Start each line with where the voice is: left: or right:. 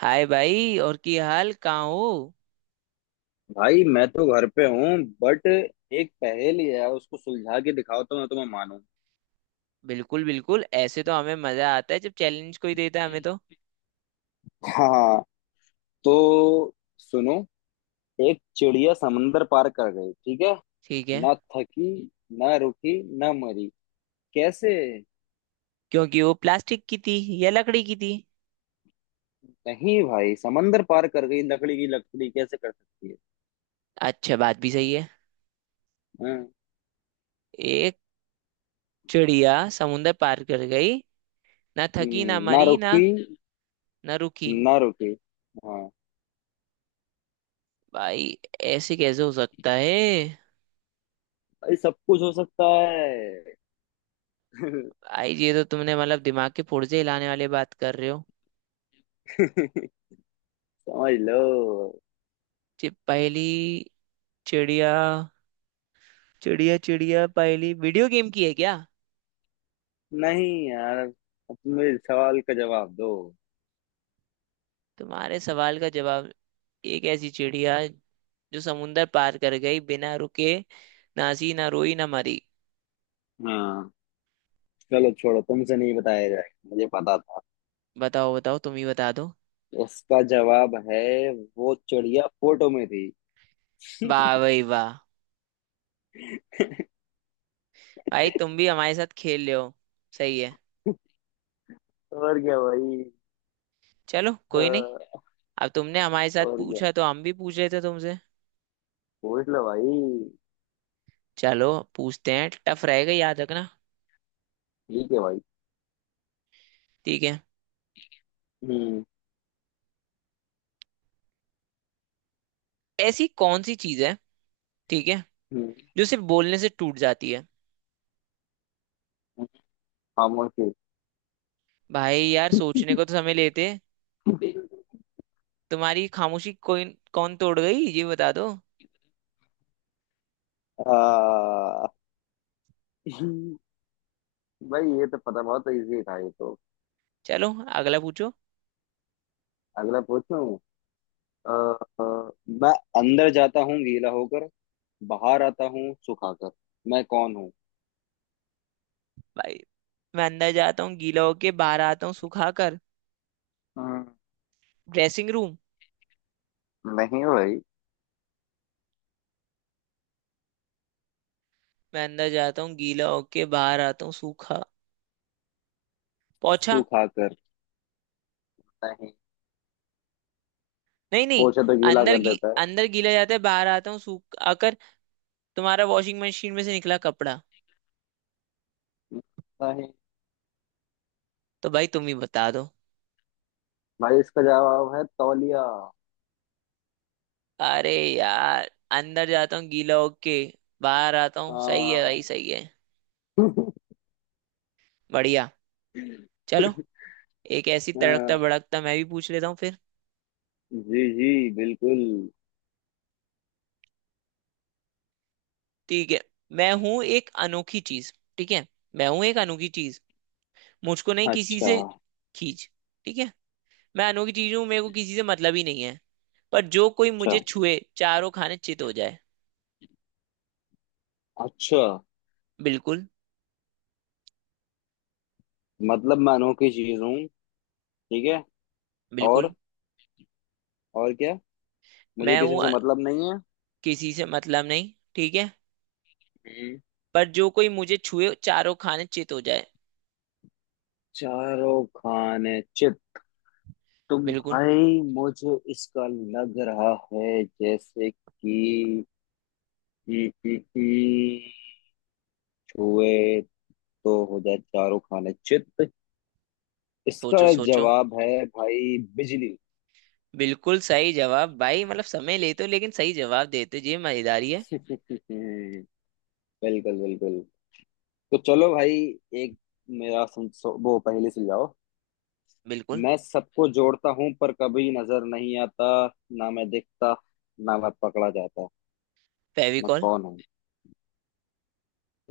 right: हाय भाई। और की हाल कहाँ हो।
left: भाई मैं तो घर पे हूँ। बट एक पहेली है, उसको सुलझा के दिखाओ तो मैं तुम्हें मानूं।
right: बिल्कुल बिल्कुल, ऐसे तो हमें मजा आता है जब चैलेंज कोई देता है हमें तो।
left: हाँ। तो सुनो। एक चिड़िया समंदर पार कर गई, ठीक है।
right: ठीक है।
left: ना थकी, ना रुकी, ना मरी, कैसे।
right: क्योंकि वो प्लास्टिक की थी या लकड़ी की थी।
left: नहीं भाई, समंदर पार कर गई, लकड़ी की लकड़ी कैसे कर सकती है।
right: अच्छा, बात भी सही है।
left: हाँ।
right: एक चिड़िया समुंदर पार कर गई, ना थकी ना
left: ना
right: मरी ना
left: रुकी।
right: ना रुकी।
left: ना रुकी। हाँ।
right: भाई ऐसे कैसे हो सकता है।
left: भाई सब कुछ हो सकता है।
right: भाई ये तो तुमने मतलब दिमाग के पुर्जे हिलाने वाले बात कर रहे हो।
left: समझ लो।
right: ये पहली चिड़िया चिड़िया चिड़िया पहली वीडियो गेम की है क्या।
left: नहीं यार, अब तुम मेरे सवाल का जवाब दो।
right: तुम्हारे सवाल का जवाब, एक ऐसी चिड़िया जो समुंदर पार कर गई बिना रुके, नासी ना रोई ना मरी।
left: हाँ। चलो छोड़ो, तुमसे नहीं बताया जाएगा, मुझे पता था।
right: बताओ बताओ, तुम ही बता दो।
left: इसका जवाब है, वो चिड़िया फोटो में थी।
right: वाह भाई वाह। भाई तुम भी हमारे साथ खेल रहे हो। सही है।
left: और क्या भाई।
right: चलो कोई नहीं।
left: हाँ।
right: अब तुमने हमारे साथ
left: और क्या।
right: पूछा तो हम भी पूछ रहे थे तुमसे।
left: पूछ लो भाई।
right: चलो पूछते हैं, टफ रहेगा याद रखना।
left: ठीक है भाई।
right: ठीक है,
left: हम्म।
right: ऐसी कौन सी चीज है, ठीक है,
left: हम्म।
right: जो सिर्फ बोलने से टूट जाती है।
left: खामोशी।
right: भाई यार सोचने को तो समय लेते। तुम्हारी खामोशी कोई कौन तोड़ गई ये बता दो।
left: आ, भाई ये तो पता बहुत इजी था, ये तो।
right: चलो अगला पूछो।
left: अगला पूछूं। अ, अ, मैं अंदर जाता हूँ गीला होकर, बाहर आता हूँ सुखाकर, मैं कौन हूँ।
right: भाई मैं अंदर जाता हूँ गीला होके, बाहर आता हूँ सूखा कर।
left: हम्म,
right: ड्रेसिंग रूम।
left: नहीं भाई,
right: मैं अंदर जाता हूँ गीला होके, बाहर आता हूँ सूखा। पोछा।
left: सुखाकर। नहीं।
right: नहीं नहीं।
left: पोछा तो गीला
right: अंदर
left: कर
right: गी,
left: देता है।
right: अंदर गीला जाता है बाहर आता हूँ सूखा कर। तुम्हारा वॉशिंग मशीन में से निकला कपड़ा।
left: नहीं
right: तो भाई तुम ही बता दो।
left: भाई, इसका जवाब है तौलिया।
right: अरे यार अंदर जाता हूँ गीला होके बाहर आता हूँ, सही है
left: हाँ।
right: भाई सही है। बढ़िया। चलो, एक ऐसी
left: हाँ,
right: तड़कता भड़कता मैं भी पूछ लेता हूँ फिर।
left: जी जी, बिल्कुल।
right: ठीक है, मैं हूँ एक अनोखी चीज। ठीक है, मैं हूँ एक अनोखी चीज, मुझको नहीं किसी
left: अच्छा।
right: से खींच। ठीक है, मैं अनोखी चीज हूँ, मेरे को किसी से मतलब ही नहीं है, पर जो कोई मुझे
left: अच्छा।
right: छुए चारों खाने चित हो जाए।
left: अच्छा।
right: बिल्कुल।
left: मतलब मैं अनोखी चीज हूँ, ठीक है।
right: बिल्कुल।
left: और और क्या, मुझे
right: मैं
left: किसी
right: हूँ
left: से
right: अ-
left: मतलब नहीं है।
right: किसी से मतलब नहीं, ठीक है,
left: हम्म।
right: पर जो कोई मुझे छुए चारों खाने चित हो जाए।
left: चारों खाने चित। तो
right: बिल्कुल।
left: भाई मुझे इसका लग रहा है जैसे कि कि छुए तो हो जाए चारों खाने चित, इसका
right: सोचो सोचो।
left: जवाब है भाई बिजली।
right: बिल्कुल सही जवाब भाई, मतलब समय लेते हो लेकिन सही जवाब देते हो, ये मजेदारी है।
left: बिल्कुल बिल्कुल। तो चलो भाई, एक मेरा सुन, वो पहले सुलझाओ।
right: बिल्कुल।
left: मैं सबको जोड़ता हूँ पर कभी नजर नहीं आता, ना मैं दिखता, ना मैं पकड़ा जाता, मैं
right: फेविकॉल।
left: कौन हूँ।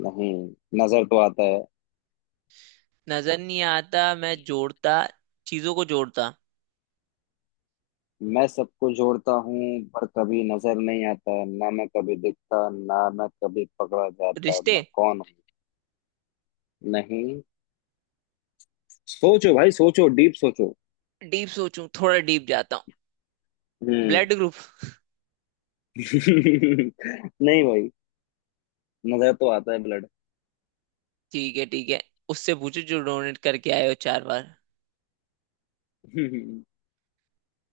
left: नहीं, नजर तो आता है।
right: नजर नहीं आता, मैं जोड़ता, चीजों को जोड़ता।
left: मैं सबको जोड़ता हूँ पर कभी नजर नहीं आता, ना मैं कभी दिखता, ना मैं कभी पकड़ा जाता,
right: रिश्ते।
left: मैं कौन हूँ। नहीं, सोचो भाई सोचो, डीप सोचो।
right: डीप सोचूं, थोड़ा डीप जाता हूँ,
left: हम्म।
right: Blood group.
left: नहीं भाई, नजर तो आता है ब्लड।
right: ठीक है ठीक है, उससे पूछो जो डोनेट करके आए हो चार बार।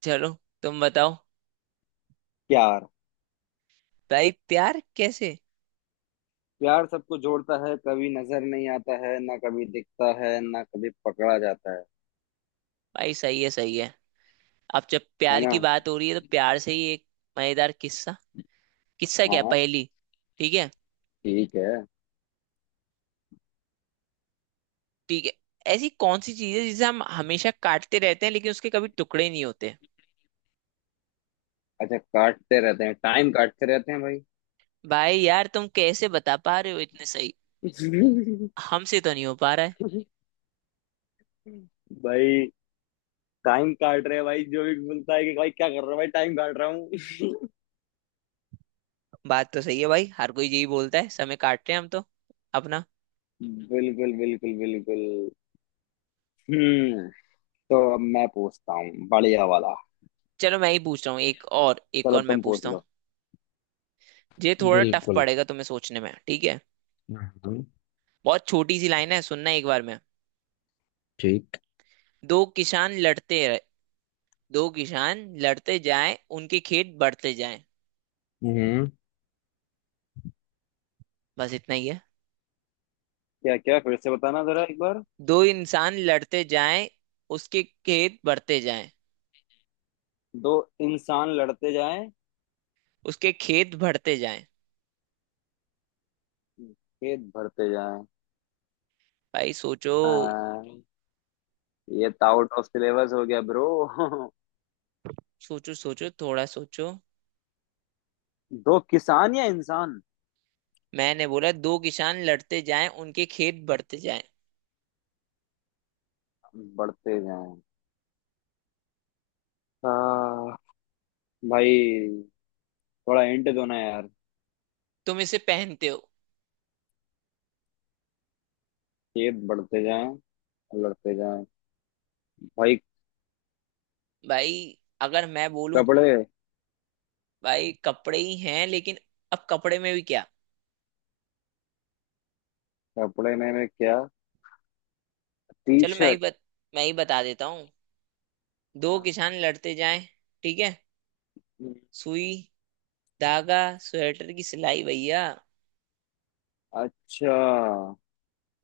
right: चलो तुम बताओ।
left: प्यार।
right: भाई प्यार कैसे।
left: प्यार सबको जोड़ता है, कभी नजर नहीं आता है, ना कभी दिखता है, ना कभी पकड़ा जाता है
right: भाई सही है सही है। अब जब
left: है
right: प्यार
left: ना।
right: की बात हो रही है तो प्यार से ही एक मजेदार किस्सा, किस्सा
left: हाँ
right: क्या
left: हाँ।
right: पहेली। ठीक है।
left: ठीक है।
right: ठीक है, ऐसी कौन सी चीज है जिसे हम हमेशा काटते रहते हैं लेकिन उसके कभी टुकड़े नहीं होते।
left: अच्छा, काटते रहते हैं, टाइम काटते रहते हैं भाई।
right: भाई यार तुम कैसे बता पा रहे हो इतने सही, हमसे तो नहीं हो पा रहा है।
left: भाई टाइम काट रहे हैं भाई, जो भी बोलता है कि भाई क्या कर रहा हूँ भाई टाइम काट रहा हूँ।
right: बात तो सही है भाई, हर कोई यही बोलता है समय काट रहे हैं हम तो अपना।
left: बिल्कुल बिल्कुल बिल्कुल। हम्म। तो अब मैं पूछता हूँ बढ़िया वाला।
right: चलो मैं ही पूछ रहा हूँ, एक
left: चलो
right: और मैं
left: तुम पूछ
right: पूछता हूँ।
left: लो।
right: ये थोड़ा टफ
left: बिल्कुल।
right: पड़ेगा तुम्हें सोचने में, ठीक है। बहुत छोटी सी लाइन है, सुनना एक बार में।
left: ठीक।
right: दो किसान लड़ते रहे, दो किसान लड़ते जाएं उनके खेत बढ़ते जाएं।
left: हम्म।
right: बस इतना ही है।
left: क्या क्या, फिर से बताना जरा एक बार।
right: दो इंसान लड़ते जाएं, उसके खेत बढ़ते जाएं,
left: दो इंसान लड़ते जाएं,
right: उसके खेत बढ़ते जाएं।
left: खेत भरते जाएं।
right: भाई सोचो।
left: आ, ये तो आउट ऑफ सिलेबस हो गया ब्रो।
right: सोचो, सोचो थोड़ा सोचो।
left: दो किसान या इंसान
right: मैंने बोला दो किसान लड़ते जाएं उनके खेत बढ़ते जाएं।
left: बढ़ते जाएं। आ, भाई, थोड़ा हिंट दो ना यार।
right: तुम इसे पहनते हो।
left: खेत बढ़ते जाएं, लड़ते जाएं भाई।
right: भाई अगर मैं बोलूं,
left: कपड़े।
right: भाई कपड़े ही हैं लेकिन अब कपड़े में भी क्या।
left: कपड़े में मैं क्या, टी
right: चलो मैं ही
left: शर्ट।
right: बत, मैं ही बता देता हूँ। दो किसान लड़ते जाएं, ठीक है, सुई, धागा, स्वेटर की सिलाई भैया।
left: अच्छा।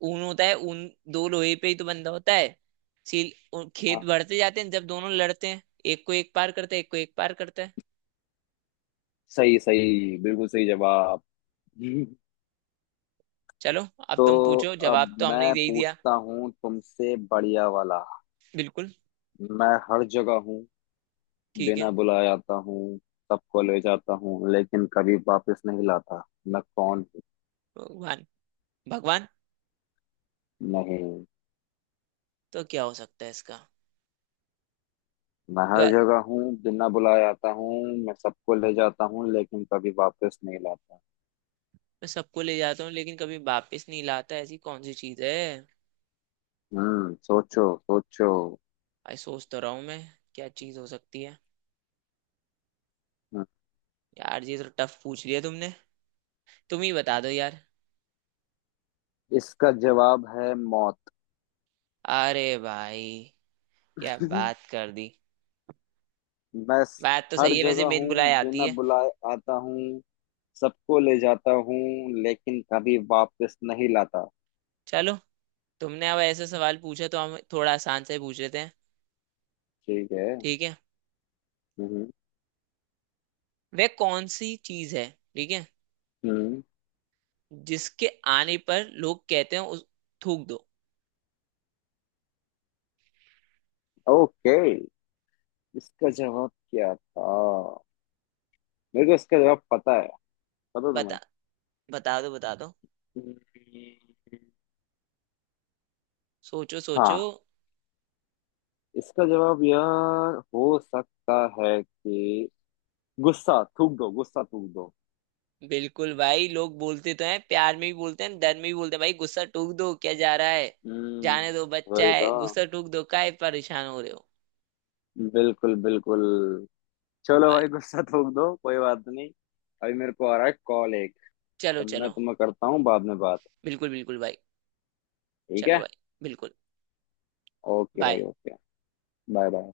right: ऊन होता है, ऊन दो लोहे पे ही तो बंधा होता है। सील। उ- खेत
left: हाँ
right: बढ़ते जाते हैं जब दोनों लड़ते हैं, एक को एक पार करता है एक को एक पार करता है।
left: सही सही, बिल्कुल सही जवाब।
right: चलो, अब तुम
left: तो
right: पूछो,
left: अब
right: जवाब तो हमने ही
left: मैं
right: दे ही दिया।
left: पूछता हूँ तुमसे बढ़िया वाला।
right: बिल्कुल।
left: मैं हर जगह हूँ,
right: ठीक है।
left: बिना बुलाए आता हूँ, सबको ले जाता हूँ लेकिन कभी वापस नहीं लाता, मैं कौन हूँ।
right: भगवान। भगवान।
left: नहीं।
right: तो क्या हो सकता है इसका।
left: मैं हर
right: द्वार।
left: जगह हूँ, बिना बुलाए आता हूँ, मैं सबको ले जाता हूँ लेकिन कभी वापस नहीं लाता।
right: मैं सबको ले जाता हूँ लेकिन कभी वापस नहीं लाता, ऐसी कौन सी चीज है।
left: हम्म, सोचो सोचो।
right: आई सोच तो रहा हूँ मैं, क्या चीज हो सकती है।
left: हम्म,
right: यार ये तो टफ पूछ लिया तुमने, तुम ही बता दो यार।
left: इसका जवाब है मौत।
right: अरे भाई क्या बात कर दी।
left: मैं
right: बात तो
left: हर
right: सही है, वैसे
left: जगह
right: मेन
left: हूँ,
right: बुलाए आती
left: बिना
right: है।
left: बुलाए आता हूँ, सबको ले जाता हूँ, लेकिन कभी वापस नहीं लाता।
right: चलो, तुमने अब ऐसे सवाल पूछा तो हम थोड़ा आसान से पूछ लेते हैं।
left: ठीक है।
right: ठीक है,
left: हम्म।
right: वह कौन सी चीज है, ठीक है,
left: हम्म।
right: जिसके आने पर लोग कहते हैं उस थूक दो।
left: ओके। इसका जवाब क्या था। मेरे को इसका जवाब पता है। पता तुम्हें।
right: बता, बता दो बता दो।
left: हम्म,
right: सोचो सोचो।
left: हाँ। इसका जवाब यार हो सकता है कि गुस्सा थूक दो, गुस्सा थूक दो।
right: बिल्कुल भाई, लोग बोलते तो हैं, प्यार में भी बोलते हैं, डर में भी बोलते हैं, भाई गुस्सा टूक दो, क्या जा रहा है,
left: हम्म।
right: जाने दो बच्चा
left: वही तो,
right: है, गुस्सा टूक दो, काहे परेशान हो रहे हो।
left: बिल्कुल बिल्कुल। चलो
right: बाय।
left: भाई, गुस्सा थूक दो, कोई बात नहीं। अभी मेरे को आ रहा है कॉल एक, तो
right: चलो
left: मैं
right: चलो।
left: तुम्हें करता हूँ बाद में बात।
right: बिल्कुल बिल्कुल भाई।
left: ठीक
right: चलो
left: है।
right: भाई। बिल्कुल।
left: ओके भाई
right: बाय।
left: ओके। Bye bye.